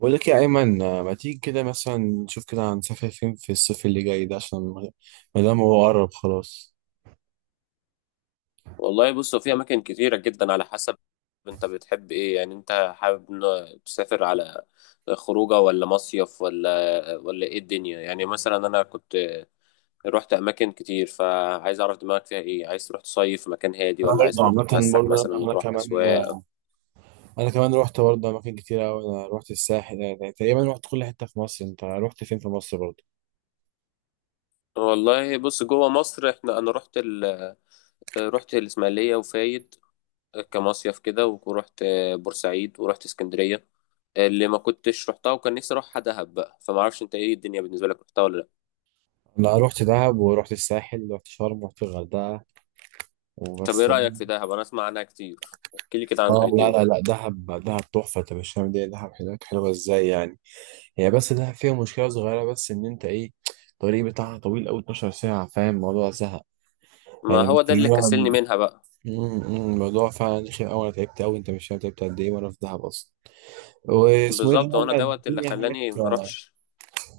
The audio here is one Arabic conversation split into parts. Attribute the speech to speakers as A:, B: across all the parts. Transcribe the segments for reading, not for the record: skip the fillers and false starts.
A: بقول لك يا أيمن، ما تيجي كده مثلا نشوف كده هنسافر فين في الصيف اللي جاي ده؟ عشان ما دام هو قرب خلاص.
B: والله بص هو في اماكن كتيره جدا على حسب انت بتحب ايه؟ يعني انت حابب تسافر على خروجه ولا مصيف ولا ايه الدنيا؟ يعني مثلا انا كنت رحت اماكن كتير، فعايز اعرف دماغك فيها ايه. عايز تروح تصيف في مكان هادي،
A: أنا
B: ولا عايز
A: برضه
B: تروح
A: عامة
B: تتفسح
A: برضه
B: مثلا
A: أنا
B: وتروح
A: كمان
B: اسواق؟
A: أنا كمان روحت برضه أماكن كتير أوي. أنا روحت الساحل، يعني تقريبا روحت كل حتة في مصر. أنت روحت فين في مصر برضه؟
B: والله بص، جوه مصر احنا رحت الاسماعيليه وفايد كمصيف كده، ورحت بورسعيد ورحت اسكندرية. اللي ما كنتش رحتها وكان نفسي اروحها دهب بقى، فما اعرفش انت ايه الدنيا بالنسبة لك، رحتها ولا لا؟
A: أنا روحت دهب وروحت الساحل، روحت شرم، روحت الغردقة
B: طب ايه
A: وبس.
B: رأيك في دهب؟ انا اسمع عنها كتير، احكي لي كده عنها
A: آه،
B: إيه
A: لا
B: الدنيا.
A: لا لا، دهب تحفة، أنت مش فاهم. دي دهب هناك حلوة إزاي يعني. هي بس دهب فيها مشكلة صغيرة، بس إن أنت إيه، الطريق بتاعها طويل أوي، 12 ساعة، فاهم؟ الموضوع سهل
B: ما
A: يعني،
B: هو ده اللي
A: مستنيها.
B: كسلني منها بقى.
A: أمم، أمم، الموضوع فعلا رخم أوي، أنا تعبت أوي، أنت مش فاهم تعبت قد إيه وأنا في دهب أصلا. واسمه إيه
B: بالظبط، وانا
A: ده،
B: دوت اللي
A: الدنيا هناك،
B: خلاني ما اروحش.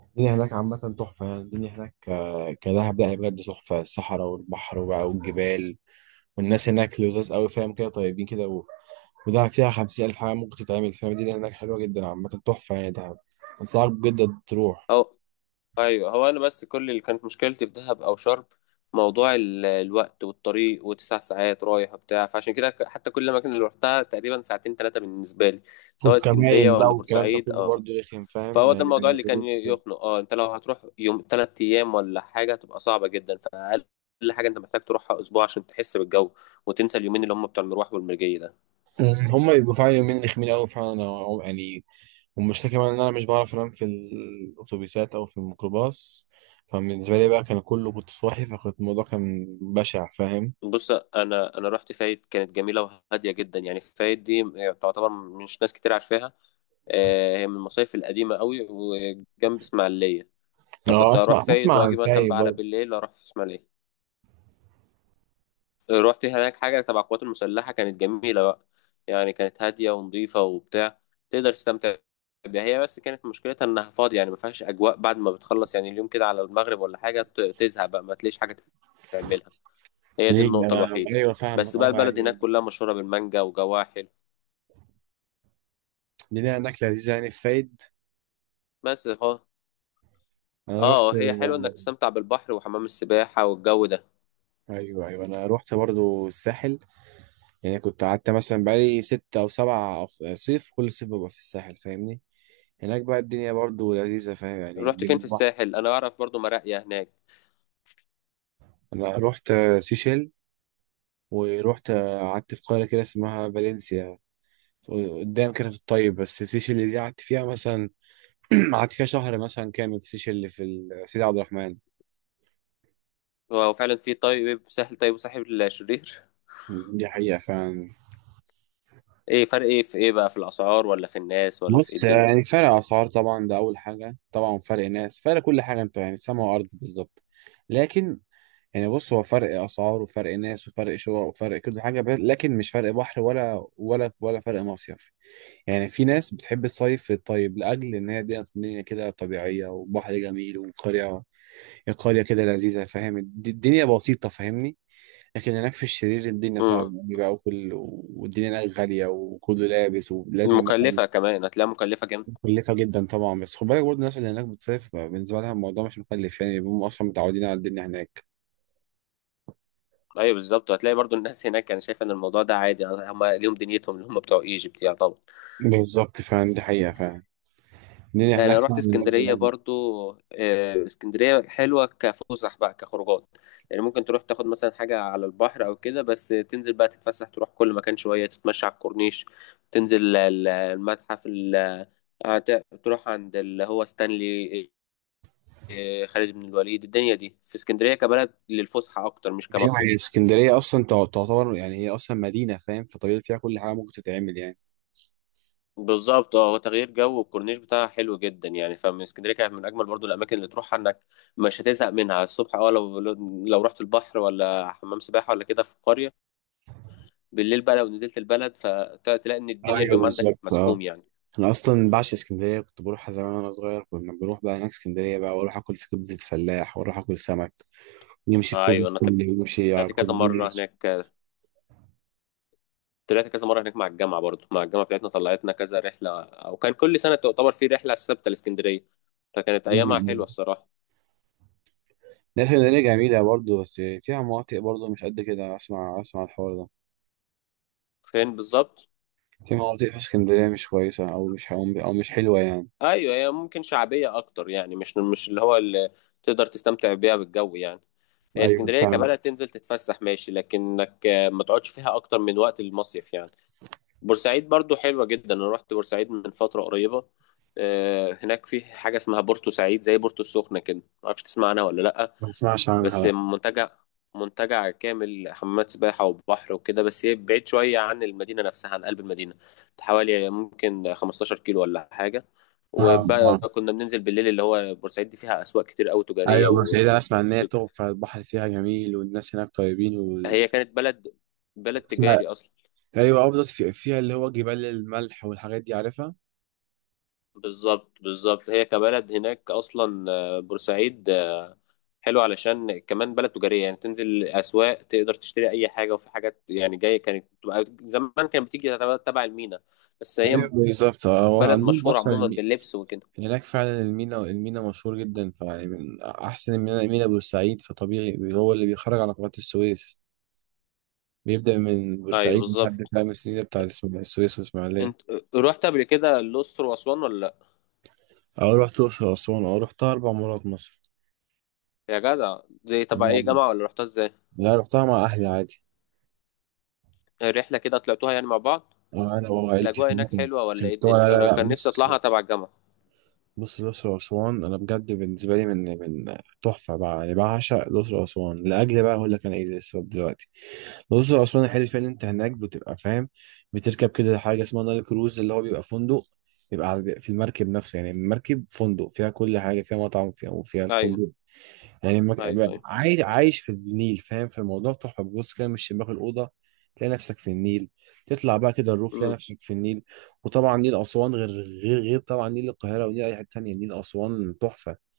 A: الدنيا هناك عامة تحفة يعني. الدنيا هناك كدهب لا، هي بجد تحفة، الصحراء والبحر وبقى والجبال والناس هناك لذاذ أوي، فاهم كده؟ طيبين كده ودهب فيها 50 ألف حاجة ممكن تتعمل، فاهم؟ الدنيا هناك حلوة جدا، عامة تحفة يعني دهب، أنصحك بجد تروح.
B: ايوه، هو انا بس كل اللي كانت مشكلتي في دهب او شرم موضوع الوقت والطريق، وتسع ساعات رايح وبتاع، فعشان كده حتى كل الاماكن اللي رحتها تقريبا ساعتين ثلاثه بالنسبه لي، سواء اسكندريه
A: والكمائن بقى
B: ولا
A: والكلام ده
B: بورسعيد،
A: كله
B: اه.
A: برضه رخم، فاهم
B: فهو ده
A: يعني،
B: الموضوع اللي كان
A: بينزلوك وكده.
B: يخنق. اه، انت لو هتروح يوم ثلاث ايام ولا حاجه هتبقى صعبه جدا، فاقل حاجه انت محتاج تروحها اسبوع عشان تحس بالجو وتنسى اليومين اللي هم بتوع المروح والمرجيه ده.
A: هما بيبقوا فعلا يومين رخمين أوي فعلا، يعني، والمشكلة كمان إن أنا مش بعرف أنام في الأتوبيسات أو في الميكروباص، فبالنسبة لي بقى كان كله كنت صاحي، فكنت الموضوع كان بشع، فاهم؟
B: بص، انا رحت فايد كانت جميله وهاديه جدا. يعني فايد دي تعتبر مش ناس كتير عارفاها. آه، هي من المصايف القديمه قوي وجنب اسماعيليه،
A: اه،
B: فكنت اروح
A: أسمع
B: فايد
A: أسمع عن
B: واجي مثلا
A: فايد
B: بقى على
A: برضه.
B: بالليل اروح في اسماعيليه. رحت هناك حاجه تبع القوات المسلحه كانت جميله بقى، يعني كانت هاديه ونظيفه وبتاع، تقدر تستمتع بيها. هي بس كانت مشكلتها انها فاضيه، يعني ما فيهاش اجواء بعد ما بتخلص، يعني اليوم كده على المغرب ولا حاجه تزهق بقى، ما تلاقيش حاجه تعملها. هي دي
A: ليه،
B: النقطة
A: أنا
B: الوحيدة.
A: أيوه فاهم،
B: بس بقى
A: أه
B: البلد
A: يعني.
B: هناك كلها مشهورة بالمانجا وجواحل.
A: لينا أكلة لذيذة يعني في فايد.
B: بس هو
A: أنا
B: اه،
A: رحت،
B: هي حلوة انك تستمتع بالبحر وحمام السباحة والجو ده.
A: أيوه أيوه أنا رحت برضه الساحل، يعني كنت قعدت مثلا بقالي ست أو سبع صيف، كل صيف ببقى في الساحل، فاهمني؟ هناك بقى الدنيا برضه لذيذة، فاهم يعني،
B: رحت فين
A: الدنيا
B: في
A: بحر.
B: الساحل؟ انا اعرف برضو مراقية هناك.
A: أنا رحت سيشيل، ورحت قعدت في قرية كده اسمها فالنسيا قدام كده في الطيب، بس السيشل اللي دي قعدت فيها مثلا قعدت فيها شهر مثلا كامل، في السيشل اللي في سيدي عبد الرحمن.
B: هو فعلا في طيب ساحل طيب وساحل شرير.
A: دي حقيقة فعلا.
B: ايه فرق؟ ايه في ايه بقى؟ في الاسعار ولا في الناس ولا في ايه
A: بص،
B: الدنيا؟
A: يعني فرق أسعار طبعا ده أول حاجة، طبعا فرق ناس، فرق كل حاجة، أنت يعني سما وأرض بالظبط. لكن يعني، بص، هو فرق أسعار وفرق ناس وفرق شقق وفرق كل حاجة، لكن مش فرق بحر ولا ولا ولا فرق مصيف. يعني في ناس بتحب الصيف في الطيب لأجل إن هي الدنيا، الدنيا كده طبيعية وبحر جميل وقرية، قرية كده لذيذة، فاهم؟ الدنيا بسيطة، فاهمني؟ لكن هناك في الشرير الدنيا صعبة
B: امم،
A: أوي بقى، وكل والدنيا هناك غالية وكله لابس ولازم مثلا،
B: مكلفة كمان، هتلاقيها مكلفة جامد.
A: مكلفة جدا طبعا. بس خد بالك برضه، الناس اللي هناك بتصيف بالنسبة لها الموضوع مش مكلف، يعني هم أصلا متعودين على الدنيا هناك.
B: ايوه بالظبط، هتلاقي برضو الناس هناك، انا شايف ان الموضوع ده عادي، هم ليهم دنيتهم اللي هم بتوع ايجيبت يعني طبعا.
A: بالظبط، فعلا دي حقيقة فعلا، الدنيا
B: آه، انا
A: هناك
B: رحت
A: فعلا لذيذة
B: اسكندريه
A: أوي.
B: برضو. آه، اسكندريه حلوه كفسح بقى، كخروجات يعني. ممكن تروح تاخد مثلا حاجه على البحر او كده، بس تنزل بقى تتفسح، تروح كل مكان شويه، تتمشى على الكورنيش، تنزل تروح عند اللي هو ستانلي، آه، خالد بن الوليد. الدنيا دي في اسكندريه كبلد للفسحه اكتر، مش
A: أيوة، هي
B: كمصيف.
A: اسكندرية أصلا تعتبر يعني، هي أصلا مدينة، فاهم؟ فطبيعي فيها كل حاجة ممكن تتعمل يعني.
B: بالظبط اه، هو تغيير جو، والكورنيش بتاعها حلو جدا يعني. فمن اسكندريه كانت من اجمل برضو الاماكن اللي تروحها، انك مش هتزهق منها. الصبح اه، لو لو رحت البحر ولا حمام سباحه ولا كده في القريه، بالليل بقى لو نزلت البلد، فتلاقي ان الدنيا
A: ايوه
B: اليوم عندك
A: بالظبط، اه.
B: مسحوم يعني.
A: انا اصلا بعشق اسكندريه، كنت بروحها زمان وانا صغير، كنا بنروح بقى هناك اسكندريه بقى، واروح اكل في كبده الفلاح، واروح اكل سمك، نمشي في كوبري
B: ايوه، انا
A: ستانلي ونمشي على
B: طلعت كذا مره
A: الكورنيش.
B: هناك. طلعت كذا مره هناك مع الجامعه، برضو مع الجامعه بتاعتنا طلعتنا كذا رحله، او كان كل سنه تعتبر في رحله ثابته لاسكندريه، فكانت ايامها حلوه الصراحه.
A: لا، اسكندريه جميله برضه، بس فيها مناطق برضه مش قد كده، اسمع اسمع الحوار ده.
B: فين بالظبط؟
A: في مناطق في اسكندريه مش كويسه، او مش او مش حلوه يعني.
B: ايوه، هي ممكن شعبيه اكتر يعني، مش مش اللي هو اللي تقدر تستمتع بيها بالجو يعني. هي
A: ايوه
B: اسكندريه
A: فعلا.
B: كبلد تنزل تتفسح ماشي، لكنك آه، ما تقعدش فيها اكتر من وقت المصيف يعني. بورسعيد برضو حلوه جدا، انا رحت بورسعيد من فتره قريبه. آه، هناك في حاجه اسمها بورتو سعيد زي بورتو السخنه كده، ما اعرفش تسمع عنها ولا لا.
A: ما اسمعش عنها
B: بس
A: لا.
B: منتجع، منتجع كامل، حمامات سباحة وبحر وكده. بس هي بعيد شوية عن المدينة نفسها، عن قلب المدينة، حوالي ممكن 15 كيلو ولا حاجة.
A: آه.
B: وبقى
A: آه.
B: كنا بننزل بالليل اللي هو بورسعيد دي فيها أسواق كتير أوي تجارية
A: ايوه، بورسعيد انا اسمع ان هي
B: والسوق.
A: تحفه، البحر فيها جميل، والناس هناك طيبين وفيها،
B: هي كانت بلد، بلد تجاري أصلا.
A: ايوه افضل في فيها اللي هو جبال الملح والحاجات دي، عارفها؟
B: بالظبط بالظبط، هي كبلد هناك أصلا، آه، بورسعيد حلو علشان كمان بلد تجارية يعني، تنزل أسواق تقدر تشتري أي حاجة، وفي حاجات يعني جاية كانت بتبقى زمان كانت بتيجي تبع المينا. بس
A: ايوه
B: هي
A: بالظبط، اه. هو
B: بلد
A: عندهم
B: مشهورة
A: اصلا
B: عموما باللبس وكده.
A: هناك فعلا المينا، المينا مشهور جدا، فيعني من احسن المينا مينا بورسعيد، فطبيعي هو اللي بيخرج على قناة السويس، بيبدا من
B: أيوه
A: بورسعيد لحد
B: بالظبط.
A: خامس المينا بتاع السويس والاسماعيليه.
B: أنت رحت قبل كده الأقصر وأسوان ولا لأ؟
A: اه رحت الاقصر واسوان، اه رحتها اربع مرات مصر.
B: يا جدع، دي تبع إيه،
A: أما-
B: جامعة ولا رحتها إزاي؟
A: لا رحتها مع اهلي عادي.
B: الرحلة كده طلعتوها يعني مع بعض؟
A: اه، انا وعائلتي
B: الأجواء
A: في
B: هناك
A: مصر.
B: حلوة ولا إيه
A: كنت، لا
B: الدنيا؟
A: لا
B: أنا
A: لا،
B: كان نفسي
A: بص،
B: أطلعها تبع الجامعة.
A: بص الأقصر وأسوان أنا بجد بالنسبة لي، من تحفة بقى يعني، بعشق الأقصر وأسوان، لأجل بقى أقول لك أنا إيه السبب دلوقتي. الأقصر وأسوان الحلو فيها إن أنت هناك بتبقى فاهم، بتركب كده حاجة اسمها نايل كروز، اللي هو بيبقى فندق، بيبقى بيبقى في المركب نفسه، يعني المركب فندق، فيها كل حاجة، فيها مطعم فيها وفيها
B: أيوه
A: الفندق، يعني
B: أيوه أيوه.
A: عايش في النيل، فاهم في الموضوع؟ تحفه. بص كده من شباك الاوضه تلاقي نفسك في النيل، تطلع بقى كده الروف تلاقي
B: أمم.
A: نفسك في النيل. وطبعا نيل اسوان غير، غير طبعا نيل القاهره ونيل اي حته تانيه، نيل اسوان تحفه،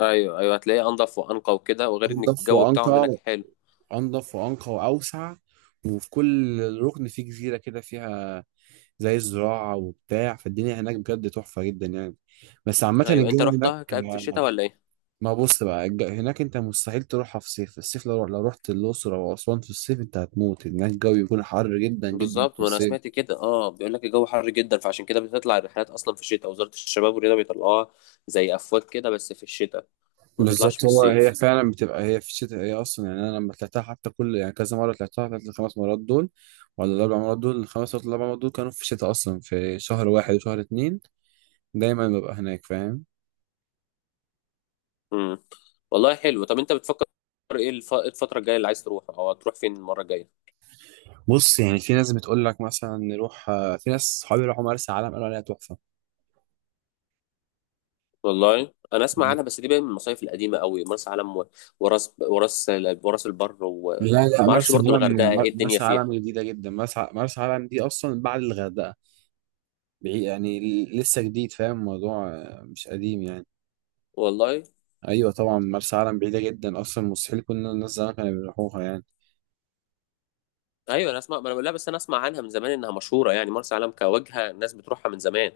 B: أيوه أيوه، هتلاقيه أنضف وأنقى وكده، وغير إن
A: انضف
B: الجو بتاعهم هناك
A: وانقى،
B: حلو.
A: انضف وانقى واوسع. وفي كل ركن فيه جزيره كده، فيها زي الزراعه وبتاع، فالدنيا هناك بجد تحفه جدا يعني. بس عامه
B: أيوه، أنت
A: الجو هناك،
B: رحتها كان في الشتاء ولا إيه؟
A: ما بص بقى هناك انت مستحيل تروحها في صيف، الصيف لو رحت الاقصر او اسوان في الصيف انت هتموت، هناك الجو بيكون حر جدا جدا
B: بالظبط،
A: في
B: ما انا
A: الصيف.
B: سمعت كده اه، بيقول لك الجو حر جدا، فعشان كده بتطلع الرحلات اصلا في الشتاء. وزارة الشباب والرياضة بيطلعوها زي افواج كده، بس في الشتاء، ما بتطلعش
A: بالظبط،
B: في
A: هو هي
B: الصيف.
A: فعلا بتبقى هي في الشتاء، هي اصلا يعني، انا لما طلعتها حتى كل يعني كذا مره طلعتها، طلعت الخمس مرات دول ولا الاربع مرات دول، الخمس ولا الاربع مرات دول، كانوا في الشتاء اصلا، في شهر واحد وشهر اتنين، دايما ببقى هناك، فاهم؟
B: امم. والله حلو. طب انت بتفكر ايه إيه الفترة الجاية اللي عايز تروح، او هتروح فين المرة الجاية؟
A: بص يعني، في ناس بتقول لك مثلا نروح، في ناس صحابي راحوا مرسى علم قالوا عليها تحفه.
B: والله انا اسمع عنها، بس دي بقى من المصايف القديمة قوي، مرسى علم وراس وراس البر. وما
A: لا لا،
B: اعرفش
A: مرسى
B: برضو الغردقة
A: علم،
B: ايه الدنيا
A: مرسى
B: فيها.
A: علم جديدة جدا، مرسى مرسى علم دي أصلا بعد الغردقة، بعيد يعني. لسه جديد، فاهم الموضوع؟ مش قديم يعني.
B: والله
A: أيوة طبعا مرسى علم بعيدة جدا أصلا، مستحيل، كنا الناس زمان كانوا بيروحوها يعني.
B: ايوه انا اسمع، ما انا لا بس انا اسمع عنها من زمان انها مشهورة يعني، مرسى علم كوجهة الناس بتروحها من زمان،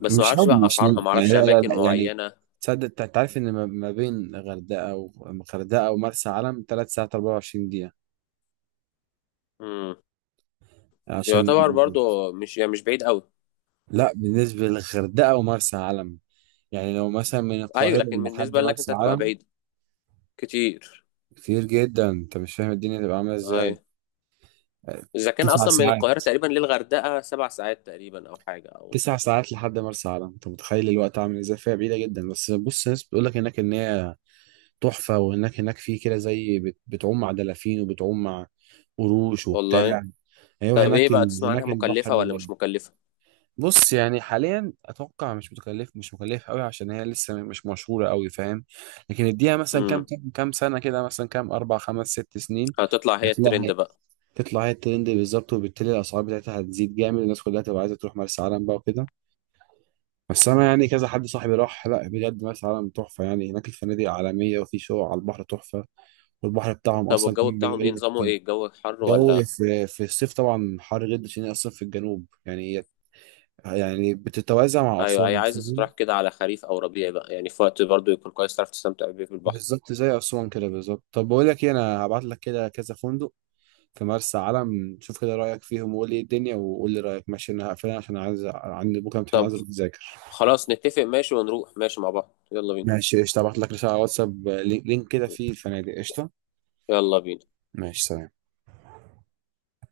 B: بس ما
A: مش
B: اعرفش
A: قبل،
B: بقى
A: مش
B: اسعارها،
A: ن-
B: ما
A: يعني
B: اعرفش
A: لا لا
B: اماكن
A: لا يعني،
B: معينه.
A: تصدق أنت تعرف إن ما بين غردقة، وغردقة ومرسى علم تلات ساعات 24 دقيقة؟
B: امم،
A: عشان،
B: يعتبر برضو مش يعني مش بعيد قوي.
A: لا بالنسبة للغردقة ومرسى علم، يعني لو مثلا من
B: ايوه،
A: القاهرة
B: لكن
A: لحد
B: بالنسبه لك
A: مرسى
B: انت هتبقى
A: علم،
B: بعيد كتير.
A: كتير جدا، انت مش فاهم الدنيا تبقى عامله
B: ايوه،
A: ازاي.
B: اذا كان
A: تسع
B: اصلا من القاهره
A: ساعات،
B: تقريبا للغردقه 7 ساعات تقريبا او حاجه او.
A: تسع ساعات لحد مرسى علم، انت متخيل الوقت عامل ازاي؟ فيها بعيده جدا. بس بص، ناس بتقول لك هناك ان هي تحفه، وانك هناك في كده، زي بتعوم مع دلافين، وبتعوم مع قروش وبتاع.
B: والله،
A: ايوه،
B: طب ايه
A: هناك
B: بقى تسمع عنها،
A: هناك البحر
B: مكلفه ولا
A: جميل.
B: مش مكلفه؟
A: بص يعني حاليا اتوقع مش متكلف، مش مكلف قوي، عشان هي لسه مش مشهوره قوي، فاهم؟ لكن اديها مثلا كام،
B: امم،
A: كام سنه كده، مثلا كام، اربع خمس ست سنين،
B: هتطلع هي الترند
A: هتلاقي،
B: بقى.
A: تطلع هي الترند بالظبط، وبالتالي الاسعار بتاعتها هتزيد جامد، والناس كلها تبقى عايزه تروح مرسى علم بقى وكده. بس انا يعني كذا حد صاحبي راح، لا بجد مرسى علم تحفه يعني، هناك الفنادق عالميه، وفي شقق على البحر تحفه، والبحر بتاعهم
B: طب
A: اصلا
B: والجو
A: كان
B: بتاعهم
A: بيقول
B: ايه نظامه،
A: لك
B: ايه الجو حر
A: جو،
B: ولا؟
A: في في الصيف طبعا حر جدا، عشان هي اصلا في الجنوب، يعني هي يعني بتتوازى مع
B: ايوه، هي
A: اسوان،
B: عايزه
A: فاهم؟
B: تروح كده على خريف او ربيع بقى، يعني في وقت برضو يكون كويس تعرف تستمتع بيه في البحر.
A: بالظبط زي اسوان كده بالظبط. طب بقول لك ايه، انا هبعت لك كده كذا فندق في مرسى علم، شوف كده رايك فيهم، وقول لي ايه الدنيا وقول لي رايك، ماشي؟ انا هقفل عشان عايز، عندي بكره امتحان
B: طب
A: عايز اذاكر.
B: خلاص نتفق ماشي، ونروح ماشي مع بعض، يلا بينا.
A: ماشي قشطة، هبعت لك رسالة على واتساب، لينك، كده فيه الفنادق، قشطة.
B: يلا بينا.
A: ماشي سلام.